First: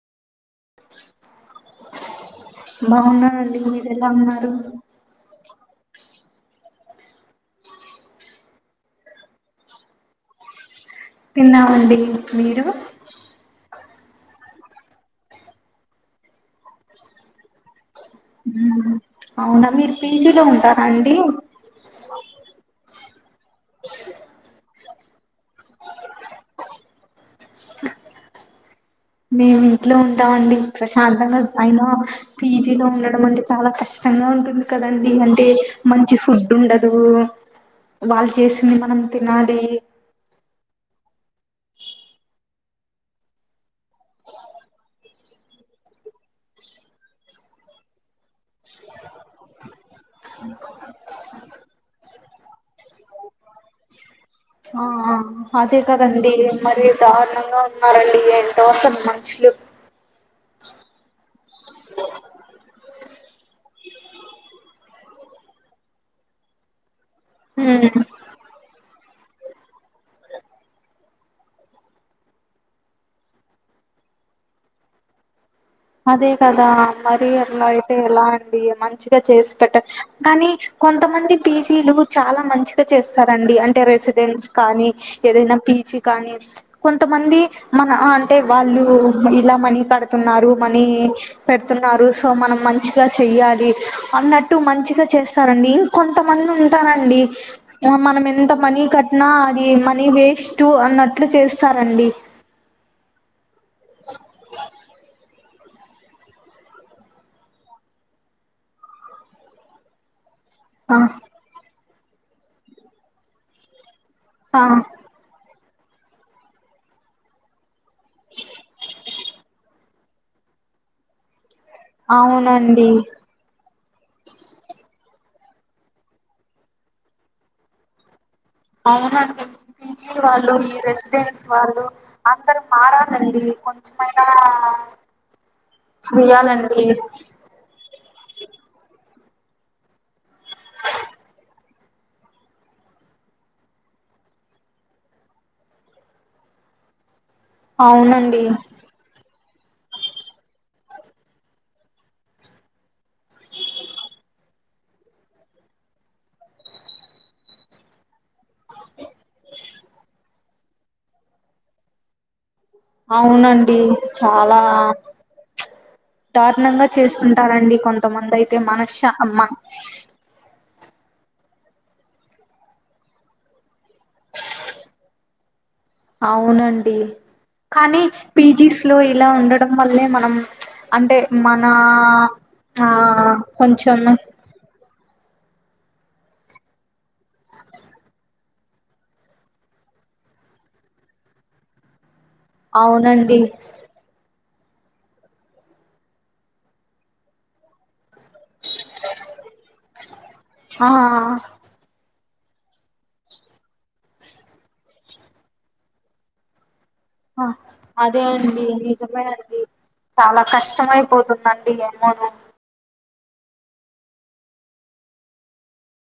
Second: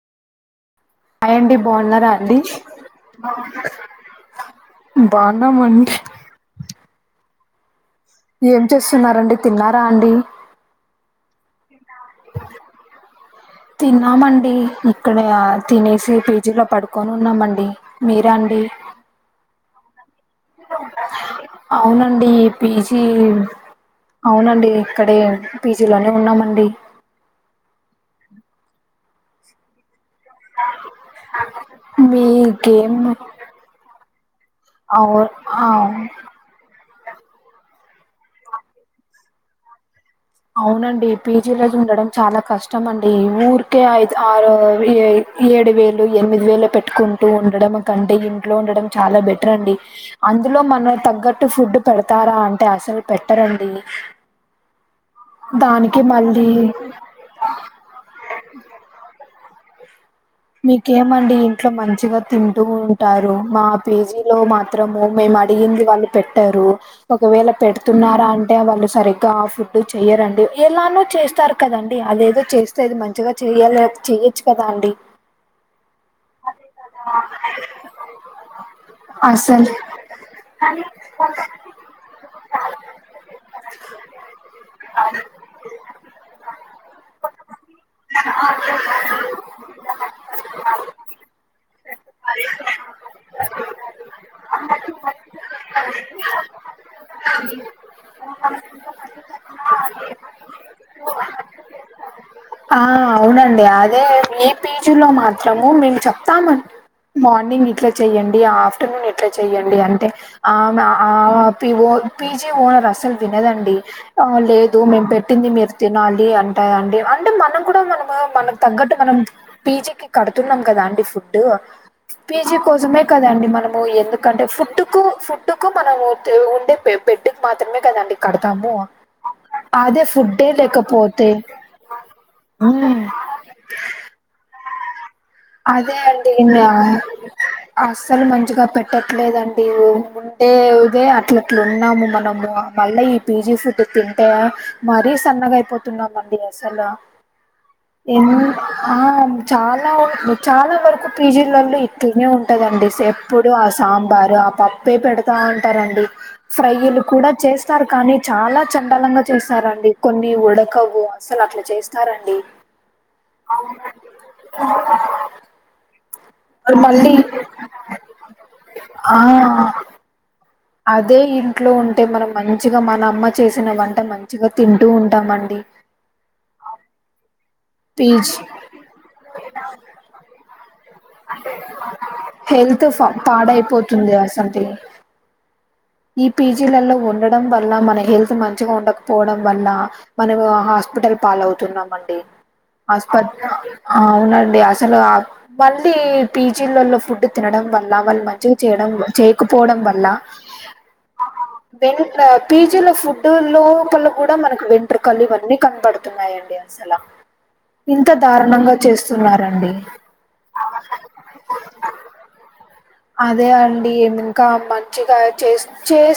అ hi అండి బాగున్నారా అండి బాగున్నానండి మీరు ఎలా ఉన్నారు బాగున్నామండి ఏం చేస్తున్నారండి తిన్నారా అండి తిన్నామండి మీరు తిన్నామండి ఇక్కడ తినేసి పీజీలో పడుకొని ఉన్నామండి మీరా అండి ఉమ్మ్ అవునా మీరు పీజీలో ఉంటారాండి అవునండి పీజీ అవునండి ఇక్కడే పీజీలోనే ఉన్నామండి మేము ఇంట్లో ఉంటామండి ప్రశాంతంగా అయినా పీజీలో మీకేం ఉండడం అంటే చాలా కష్టంగా ఉంటుంది కదండి అవు అంటే ఆ, మంచి ఫు డ్డ్ ఉండదు వాళ్ళు చేసింది మనం తినాలి అవునండి పీజీలజు ఉండడం చాలా కష్టం అండి ఊరికే ఐదు ఆరు వే ఏడు వేలు ఎనిమిది వేలు పెట్టుకుంటూ ఉండడం కంటే ఇంట్లో ఉండడం చాలా బెటర్ అండి అందులో మనం తగ్గట్టు ఫుడ్ పెడతారా అంటే అసలు పెట్టరండి ఆ ఆ అదే దానికి కదండి మళ్ళీ మరి దారుణంగా ఉన్నారండి ఏంటో అసలు మనుషులు మీకేమండి ఇంట్లో మంచిగా తింటూ ఉంటారు మా పీజీలో మాత్రము మేము అడిగింది వాళ్ళు పెట్టారు ఒకవేళ ఉమ్ పెడుతున్నారా అం టే వాళ్ళు సరిగ్గా ఫుడ్ చెయ్యరండి ఎలానో చేస్తారు కదండి అదేదో చే స్తే అది మంచిగా చేయాల చెయొచ్చు కదా అండి అదే కదా మరి అలా అయితే ఎలా అండి మంచిగా చేసి అసలు పెట్టా కానీ కొంతమంది పీ జీలు చాలా మంచిగా చేస్తారండి అంటే రెసిడెన్స్ కానీ ఏదైనా పీజీ కానీ కొంతమంది మన అంటే వాళ్ళు ఇలా మనీ కడుతున్నారు మనీ పెడుతున్నారు సో మనం మంచిగా చెయ్యాలి అన్నట్టు మంచిగా చేస్తారండి కొంతమంది ఉంటరండి ఆ మనం ఎంత మనీ కట్ట్నా అది మనీ వేస్ట్ అన్నట్లు చేస్తా అండి ఆ అవునండి అదే మీ పేజీలో మాత్రము మేము చెప్తామ మార్నింగ్ ఇట్లా చెయ్యండి ఆఫ్టర్నూన్ ఇట్లా చెయ్యండి అంటే ఆమె ఆ పిఓ పిజీ ఓనర్ అసలు వినదండి ఆ లేదు మేము పెట్టింది మీరు తినాలి అం ఆ అండి అంటే మనం కూడా మనము మన తగ్గట్టు మనం పీజీకి కడుతున్నాం కదా అండి ఫుడ్ పీజీ అవునండి కోసమే కదండి మనం ఎందుకంటే ఫుడ్ కు ఫుడ్ కు మనము ఉండే బెడ్డుకు మాత్రమే కదండి కడతాము అవునండి ఈ అదే పీజీ ఫుడ్డే వాళ్ళు ఈ లేకపో రెసిడెన్స్ వాళ్ళు అందరు మారాలండి కొంచమైనా అదే అండి మ్యా అసలు మంచిగా పెట్టట్లేదండి ఉండేదే అట్లట్లా ఉన్నాము మనము మళ్ళీ ఈ పీజీ ఫుడ్ తింటే మరీ సన్నగా అయిపోతున్నామండి అసలు ఏమో అవునండి ఆ చాలా ఉన్ చాలా వరకు పీజీలలో ఇట్లనే ఉంటాదండి ఎప్పుడు ఆ సాంబారు ఆ పప్పు ప్పే పెడతా ఉంటారండి ఫ్రైలు కూడా చేస్తారు కానీ చాలా చండలంగా చేస్తారండి కొన్ని ఉడకవు అసలు అట్లా చేస్తారండి అవునండి చాలా దారుణంగా మళ్ళీ చేస్తుంటారండి కొంతమంది అయితే మనష ఆ మ్మ అదే ఇంట్లో ఉంటే మనం మంచిగా మన అమ్మ చేసిన వంట మంచిగా తింటూ ఉంటామండి అవునండి కానీ పీజ్ పీజీస్ లో ఇలా ఉండడం వల్లే మనం అంటే మన హెల్త్ ఆ ఫా కొంచెం పాడైపోతుంది అసంటి ఈ పీజీలలో ఉండడం వల్ల మన హెల్త్ మంచిగా ఉండకపోవడం వల్ల మనము హాస్పిటల్ పాలవుతున్నామండి ఆస్పట్ అవునండి ఆ అవునండి అసలు ఇది పీజీలలో ఫుడ్ తినడం వల్ల వాళ్ళు మంచిగా చేయడం చేయకపోవడం వల్ల ఆ వెంట పీజీలో ఫుడ్ లోపల కూడా మనకి వెంట్రుకలు ఇవన్నీ కనబడుతున్నాయండి అసలా ఇంత అదే అండి దారుణంగా నిజమే అండి చేస్తున్నారండి చాలా కష్టమయిపోతుందండి ఏమోను అదే అండి ఇంకా మంచిగా చేస్ చే